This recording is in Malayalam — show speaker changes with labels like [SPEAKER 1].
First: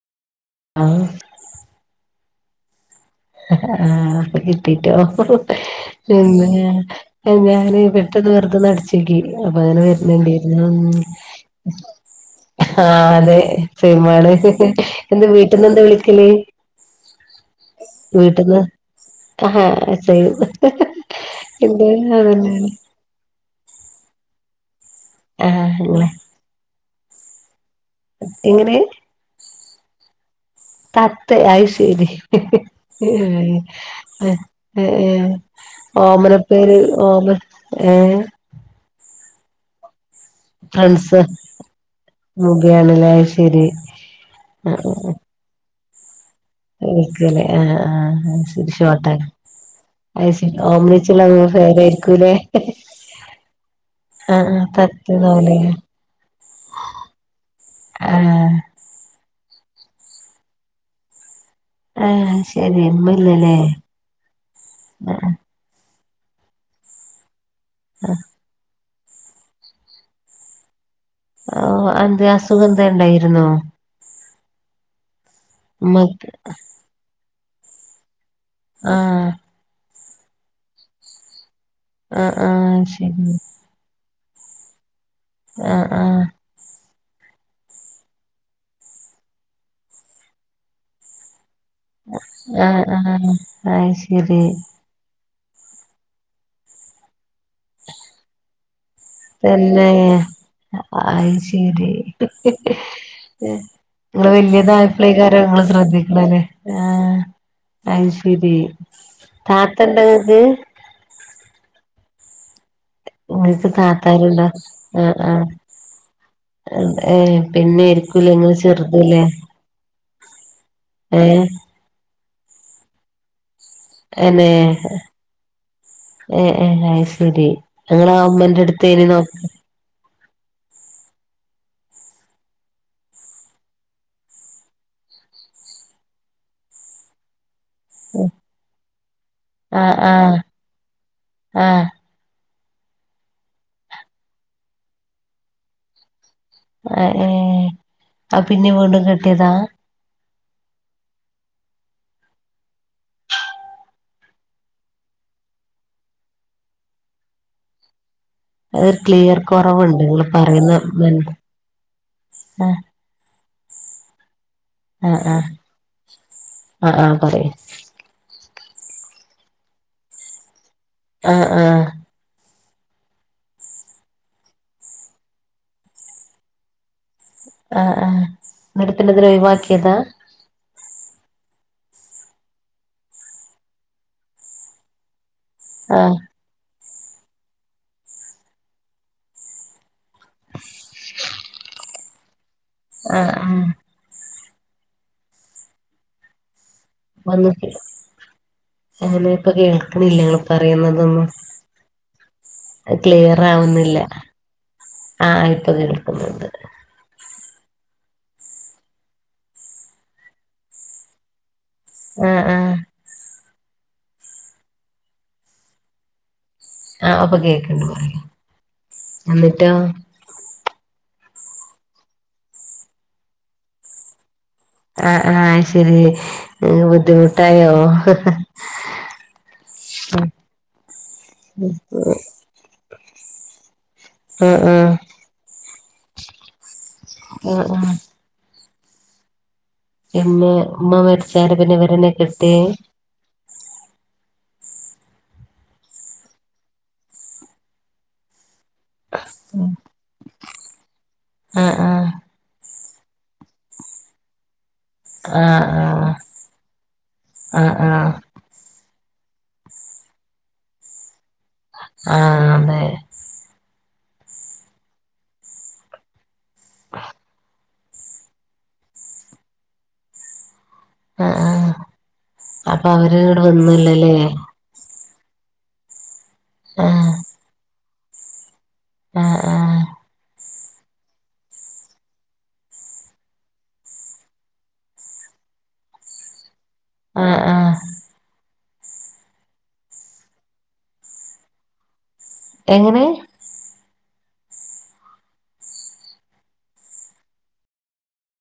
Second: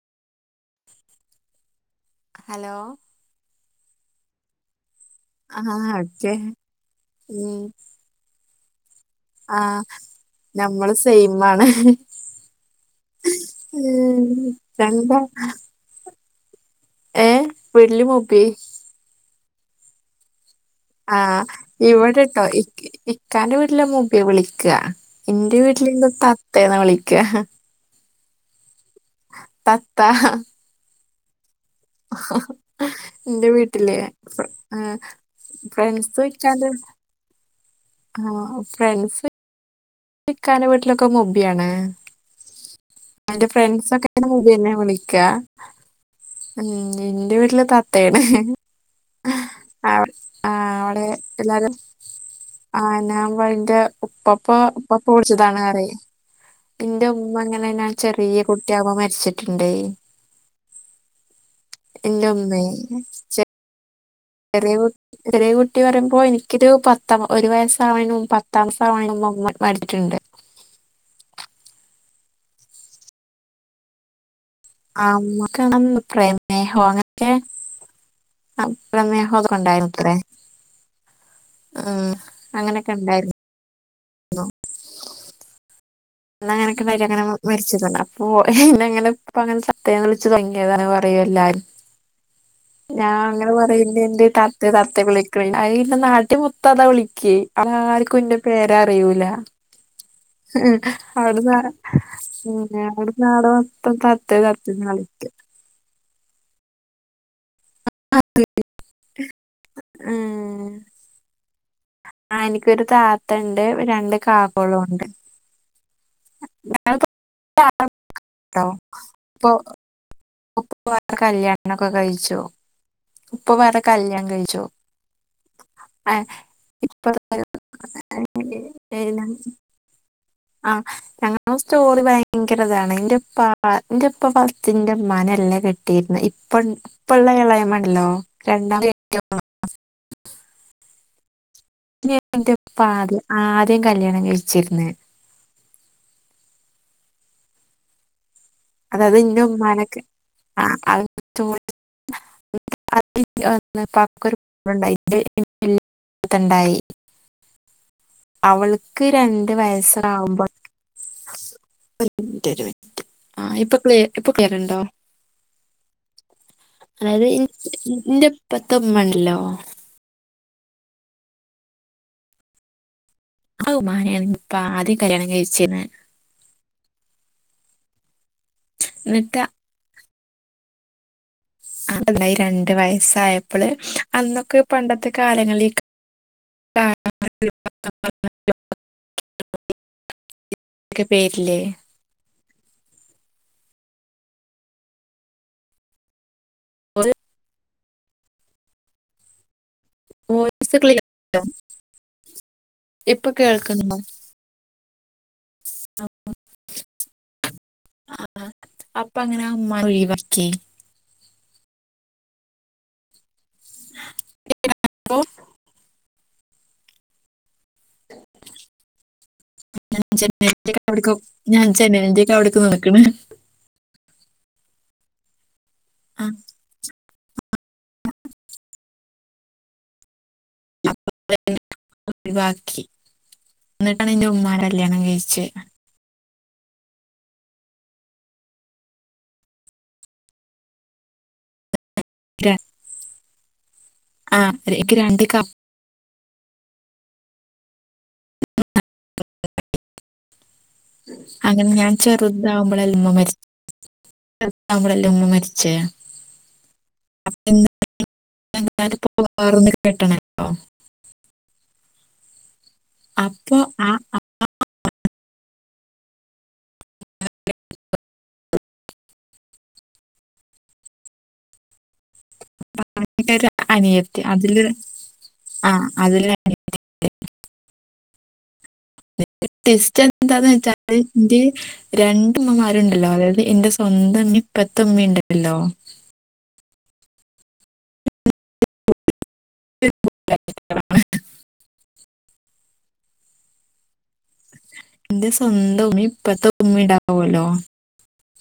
[SPEAKER 1] ആഹ്
[SPEAKER 2] ഹലോ
[SPEAKER 1] ആഹ് കിട്ടിട്ടോ
[SPEAKER 2] ആഹ് ഓക്കെ
[SPEAKER 1] ഇന്ന്
[SPEAKER 2] ഉം
[SPEAKER 1] ഞാന് പെ മറ്റത് വെറുതെ ഒന്നടിച്ചോക്കി അപ്പൊ അങ്ങനെ
[SPEAKER 2] ആഹ്
[SPEAKER 1] വെര്ന്ന്ണ്ടായിരുന്നു ഉം
[SPEAKER 2] നമ്മള് സെയിമാണ്
[SPEAKER 1] ആഹ് അതെ
[SPEAKER 2] ഉം
[SPEAKER 1] [unintelligible]
[SPEAKER 2] രണ്ടാ
[SPEAKER 1] എന്ത് വീട്ട്ന്ന് എന്താ വിളിക്കല്
[SPEAKER 2] ഏഹ് വീട്ടില് മൂപ്പി
[SPEAKER 1] വീട്ട്ന്ന് ആഹ് സെയിം
[SPEAKER 2] ആഹ്
[SPEAKER 1] എന്റെ
[SPEAKER 2] ഇവിടെട്ടോ
[SPEAKER 1] അതന്നെയാണ്
[SPEAKER 2] ഇക്ക് ഇ ഇക്കാന്റെ വീട്ടിലെ മുബിയാ വിളിക്കാ ഇന്റെ
[SPEAKER 1] ആഹ്
[SPEAKER 2] വീട്ടില്
[SPEAKER 1] അങ്ങനെ
[SPEAKER 2] ഇന്നെ തത്തേന്നാ വിളിക്കാ
[SPEAKER 1] എങ്ങനെ?
[SPEAKER 2] തത്താ
[SPEAKER 1] തത്തെ അയ് ശരി
[SPEAKER 2] ഇന്റെ
[SPEAKER 1] ഏഹ്
[SPEAKER 2] വീട്ടില്
[SPEAKER 1] ഏഹ്
[SPEAKER 2] ആഹ്
[SPEAKER 1] ഏഹ്
[SPEAKER 2] ഫ്രണ്ട്സ് ഇക്കാന്റെ
[SPEAKER 1] ഓമനപ്പേര് ഓമന
[SPEAKER 2] ആഹ് ഫ്രണ്ട്സ് [unintelligible] ഇ ക്കാന്റെ വീട്ടിലൊക്കെ
[SPEAKER 1] ഫ്രണ്ട്സ്
[SPEAKER 2] മോബിയാണ്
[SPEAKER 1] മുഖയാണല്ലേ അത്
[SPEAKER 2] എന്റെ
[SPEAKER 1] ശരി
[SPEAKER 2] ഫ്രണ്ട്സൊക്കെന്നെ മുബിയെന്നാ വിളിക്കാ ഉം എന്റെ
[SPEAKER 1] വിളിക്കല്ലേ
[SPEAKER 2] വീട്ടില്
[SPEAKER 1] ആഹ്
[SPEAKER 2] തത്തേണ്
[SPEAKER 1] ആഹ് ശരി ഷോർട്ടാക്കി
[SPEAKER 2] ആഹ്
[SPEAKER 1] അത് ശരി
[SPEAKER 2] അവിടെ
[SPEAKER 1] ഓംലറ്റുള്ള
[SPEAKER 2] എല്ലാരും
[SPEAKER 1] പേരായിരിക്കൂല്ലേ
[SPEAKER 2] ആഹ് ഞാൻ പറയും ഇന്റെ ഉപ്പപ്പ
[SPEAKER 1] ആഹ് ആഹ്
[SPEAKER 2] ഉപ്പപ്പ
[SPEAKER 1] തത്തത് പോലെയാ
[SPEAKER 2] വിളിച്ചതാണ്റയും ഇന്റെ ഉമ്മങ്ങനെ നാൻ ചെറിയ
[SPEAKER 1] ആഹ്
[SPEAKER 2] കുട്ടിയാമ്പ മരിച്ചിട്ട്ണ്ടയിനി എന്റെ
[SPEAKER 1] ആഹ്
[SPEAKER 2] ഉമ്മേ
[SPEAKER 1] ശരി ഇമ്മയില്ലല്ലേ
[SPEAKER 2] ചെറിയ കു ചെറിയ കുട്ടി പറയുമ്പോ എനിക്കൊരു പത്ത ഒരു വയസ്സ് ആവണേന് മുമ്പ് പത് ത്താംസം [unintelligible] മരിച്ചിട്ടുണ്ട്
[SPEAKER 1] ഓഹ് അന്ത് അസുകെന്തേണ്ടായിരുന്നോ
[SPEAKER 2] ആഹ് ഉമ്മക്കാണെ
[SPEAKER 1] ഉമ്മക്ക്
[SPEAKER 2] പ്രമേഹോ അതൊക്കെ
[SPEAKER 1] ആഹ്
[SPEAKER 2] പ്രമേഹ അത് ക്കൊണ്ടായിരുന്നത്രേ ഉം
[SPEAKER 1] ആഹ് ആഹ് ശരി
[SPEAKER 2] അങ്ങനൊക്കൊണ്ടായിരുന്നു ലോ
[SPEAKER 1] ആഹ് ആഹ്
[SPEAKER 2] എന്നങ്ങനൊക്കൊര് അങ്ങനെ മരിച്ചിട്ടണ്ട് അപ്പോ ഇന്നെങ്ങനെ ഇപ്പ അങ്ങനെ തത്തേന്ന് വിളിച്ചു തൊടങ്ങിയതാണെന്ന് പറയൂ എല്ലാരും
[SPEAKER 1] ആഹ്
[SPEAKER 2] ഞാൻ
[SPEAKER 1] ആഹ്
[SPEAKER 2] അങ്ങനെ
[SPEAKER 1] അത്
[SPEAKER 2] പറയ്ന്ന്ണ്ട്
[SPEAKER 1] ശരി
[SPEAKER 2] തത്തേ തത്തേ വിളി [unintelligible] അയ്ന്നെ നാട്ടി മൊത്താതാ വിളിക്യേ ആ ആർക്കും ഇന്റെ പേരറിയൂല
[SPEAKER 1] തന്നെ അയ്
[SPEAKER 2] അവിടുന്ന്
[SPEAKER 1] ശരി
[SPEAKER 2] അവിടുന്ന് ആടെ മൊത്തം
[SPEAKER 1] നിങ്ങള്
[SPEAKER 2] താത്തേ
[SPEAKER 1] വല്യതാ
[SPEAKER 2] താത്തേന്നാ വിളിക്ക
[SPEAKER 1] പ്ലെയ്കാരങ്ങള് ശ്രദ്ധിക്കണംല്ലേ ആഹ് അയ് ശെരി താത്തണ്ടോങ്ങക്ക്
[SPEAKER 2] ആ എനിക്കൊരു താത്തണ്ട്
[SPEAKER 1] ഇങ്ങക്ക്
[SPEAKER 2] രണ്ട്
[SPEAKER 1] താത്താരുണ്ടോ
[SPEAKER 2] കാകോളു ഒണ്ട്
[SPEAKER 1] ആഹ് ആഹ് ഏ പിന്നെരിക്കൂലെ ഇങ്ങള്
[SPEAKER 2] ട്ടോ
[SPEAKER 1] ചെറുത് ലെ
[SPEAKER 2] ഇപ്പൊ ഉപ്പ വേറ കല്യാണൊക്കെ കഴിച്ചു ഉപ്പ വേറെ കല്യാണം
[SPEAKER 1] അന്നെ
[SPEAKER 2] കഴിച്ചോ
[SPEAKER 1] ഏ ഏ അയ് ശരി ങ്ങളാ ഉമ്മന്റെടുത്തെനി നോക്ക
[SPEAKER 2] ആഹ് ഞങ്ങ സ്റ്റോറി ഭയങ്കരതാണ് ഇന്റപ്പ ഇന്റപ്പ പസ്റ്റിന്റെ മ്മാനെല്ല കെട്ട് കെട്ടിര്ന്നെ ഇപ്പൺ ഇപ്പള്ള എളേമ്മണ്ടല്ലോ രണ്ടാ
[SPEAKER 1] ആഹ് ആഹ് ആഹ്
[SPEAKER 2] നെയ എന്റെപ്പ ആദ്യം ആദ്യം കല്യാണം കഴിച്ചിര്ന്ന്
[SPEAKER 1] ആ ഏഹ് ആ പിന്നെ വീണ്ടും
[SPEAKER 2] അതായത് ഇന്റെ
[SPEAKER 1] കെട്ടിയതാ
[SPEAKER 2] ഉമ്മാനൊക്കെ [inaudible] [inaudible]
[SPEAKER 1] ഒരു
[SPEAKER 2] അവള്ക്ക്
[SPEAKER 1] ക്ലിയർ
[SPEAKER 2] രണ്ട്
[SPEAKER 1] കുറവുണ്ട് ഇങ്ങള്
[SPEAKER 2] വയസാവുമ്പോക്ക്
[SPEAKER 1] പറയുന്ന
[SPEAKER 2] ഒര്
[SPEAKER 1] ആഹ്
[SPEAKER 2] മിൻറ്റൊര്മിൻറ്റ് ആഹ് ഇപ്പൊ ക്ലിയ ഇപ്പ കേക്ക്ണണ്ടോ
[SPEAKER 1] ആഹ് ആഹ് ആഹ് ആഹ്
[SPEAKER 2] അതായത്
[SPEAKER 1] പറയ്
[SPEAKER 2] ഇന്റെ പത്തമ്മണ്ടല്ലോ
[SPEAKER 1] ആഹ് ആഹ്
[SPEAKER 2] അ ഉമ്മാനെ ആന്ന്പ്പ ആദ്യം കല്യാണം കഴിച്ചേന്ന
[SPEAKER 1] ആഹ് ആഹ് ന്നട്ട്തിനെ
[SPEAKER 2] എന്നിട്ട്
[SPEAKER 1] ഒയിവാക്കിയതാ
[SPEAKER 2] [unintelligible] രണ്ട് വയസായപ്പള് അന്നൊക്കെ പണ്ടത്തെ കാലങ്ങളിലക്ക
[SPEAKER 1] ആഹ്
[SPEAKER 2] [unintelligible] [unintelligible] ക്കെ പേരില്ലേ
[SPEAKER 1] ആ ആ [unintelligible] കിണില്ല
[SPEAKER 2] വോയിസ് ക്ലിയർ
[SPEAKER 1] ങ്ങള്പറയുന്നതൊന്നും
[SPEAKER 2] ഇപ്പൊ
[SPEAKER 1] ക്ലിയറാവുന്നില്ല
[SPEAKER 2] കേൾക്കുന്നുണ്ടോ
[SPEAKER 1] ആഹ ഇപ്പൊ കേൾക്കുന്നുണ്ട്
[SPEAKER 2] ആ അപ്പങ്ങനെ ആ ഉമ്മാനെ ഒഴിവാക്കി
[SPEAKER 1] ആ ആ
[SPEAKER 2] [unintelligible]
[SPEAKER 1] ആ പ്പ കേക്കണ്ട് പറയു എന്നിട്ടോ
[SPEAKER 2] ജനൽൻ്റെ അവിടക്ക് ഞാൻ ജനൽന്റെ ഒക്കെ അവിടക്കെ നടക്കണ്
[SPEAKER 1] ആ ആഹ് ശരി
[SPEAKER 2] ആ
[SPEAKER 1] വീട്ടിന്ന് തായൊ
[SPEAKER 2] [unintelligible] ഒഴിവാക്കി ന്നിട്ടാണ് എന്റെ
[SPEAKER 1] ആഹ് ആഹ്
[SPEAKER 2] ഉമ്മാനെ കല്യാണം
[SPEAKER 1] ആഹ്
[SPEAKER 2] കഴിച്ച്
[SPEAKER 1] ഉഉം ഇമ്മ മരിച്ചരെ പിന്നെ വെരനെ കെട്ടി
[SPEAKER 2] ആ [unintelligible] രണ്ട്
[SPEAKER 1] ഉ
[SPEAKER 2] അങ്ങനെ ഞാൻ ചെറുതാവുമ്പോളെല്ലെമ്മ മരിച്ച ചെറുതാവുമ്പളല്ലെ മമ
[SPEAKER 1] ആഹ്
[SPEAKER 2] മരിച്ചെ
[SPEAKER 1] ആഹ്
[SPEAKER 2] [unintelligible]
[SPEAKER 1] ആഹ്
[SPEAKER 2] [inaudible]
[SPEAKER 1] ആ അതെ
[SPEAKER 2] അപ്പൊ ആ
[SPEAKER 1] ആഹ [inaudible] ആ ആ അപ്പൊ അവര് ഇവിട്
[SPEAKER 2] എനിക്കൊരു
[SPEAKER 1] വന്നല്ലല്ലേ
[SPEAKER 2] അനിയത്തി അതില് ആഹ് അതില്
[SPEAKER 1] ആഹ് ആഹ് ആഹ്
[SPEAKER 2] ട്വിസ്റ്റ്‌ എന്താന്ന് വെച്ചാല് രണ്ട് മ്മമാരുണ്ടല്ലോ അതായത് എന്റെ സ്വന്ത മ്മീം ഇപ്പത്തെ മ്മീം ഉണ്ടല്ലോ
[SPEAKER 1] ആഹ് ആഹ്
[SPEAKER 2] [inaudible]
[SPEAKER 1] എങ്ങനെ
[SPEAKER 2] എന്റെ സ്വന്തംഉമ്മി മ് ഇപ്പത്തെ ഉമ്മിണ്ടാവല്ലോ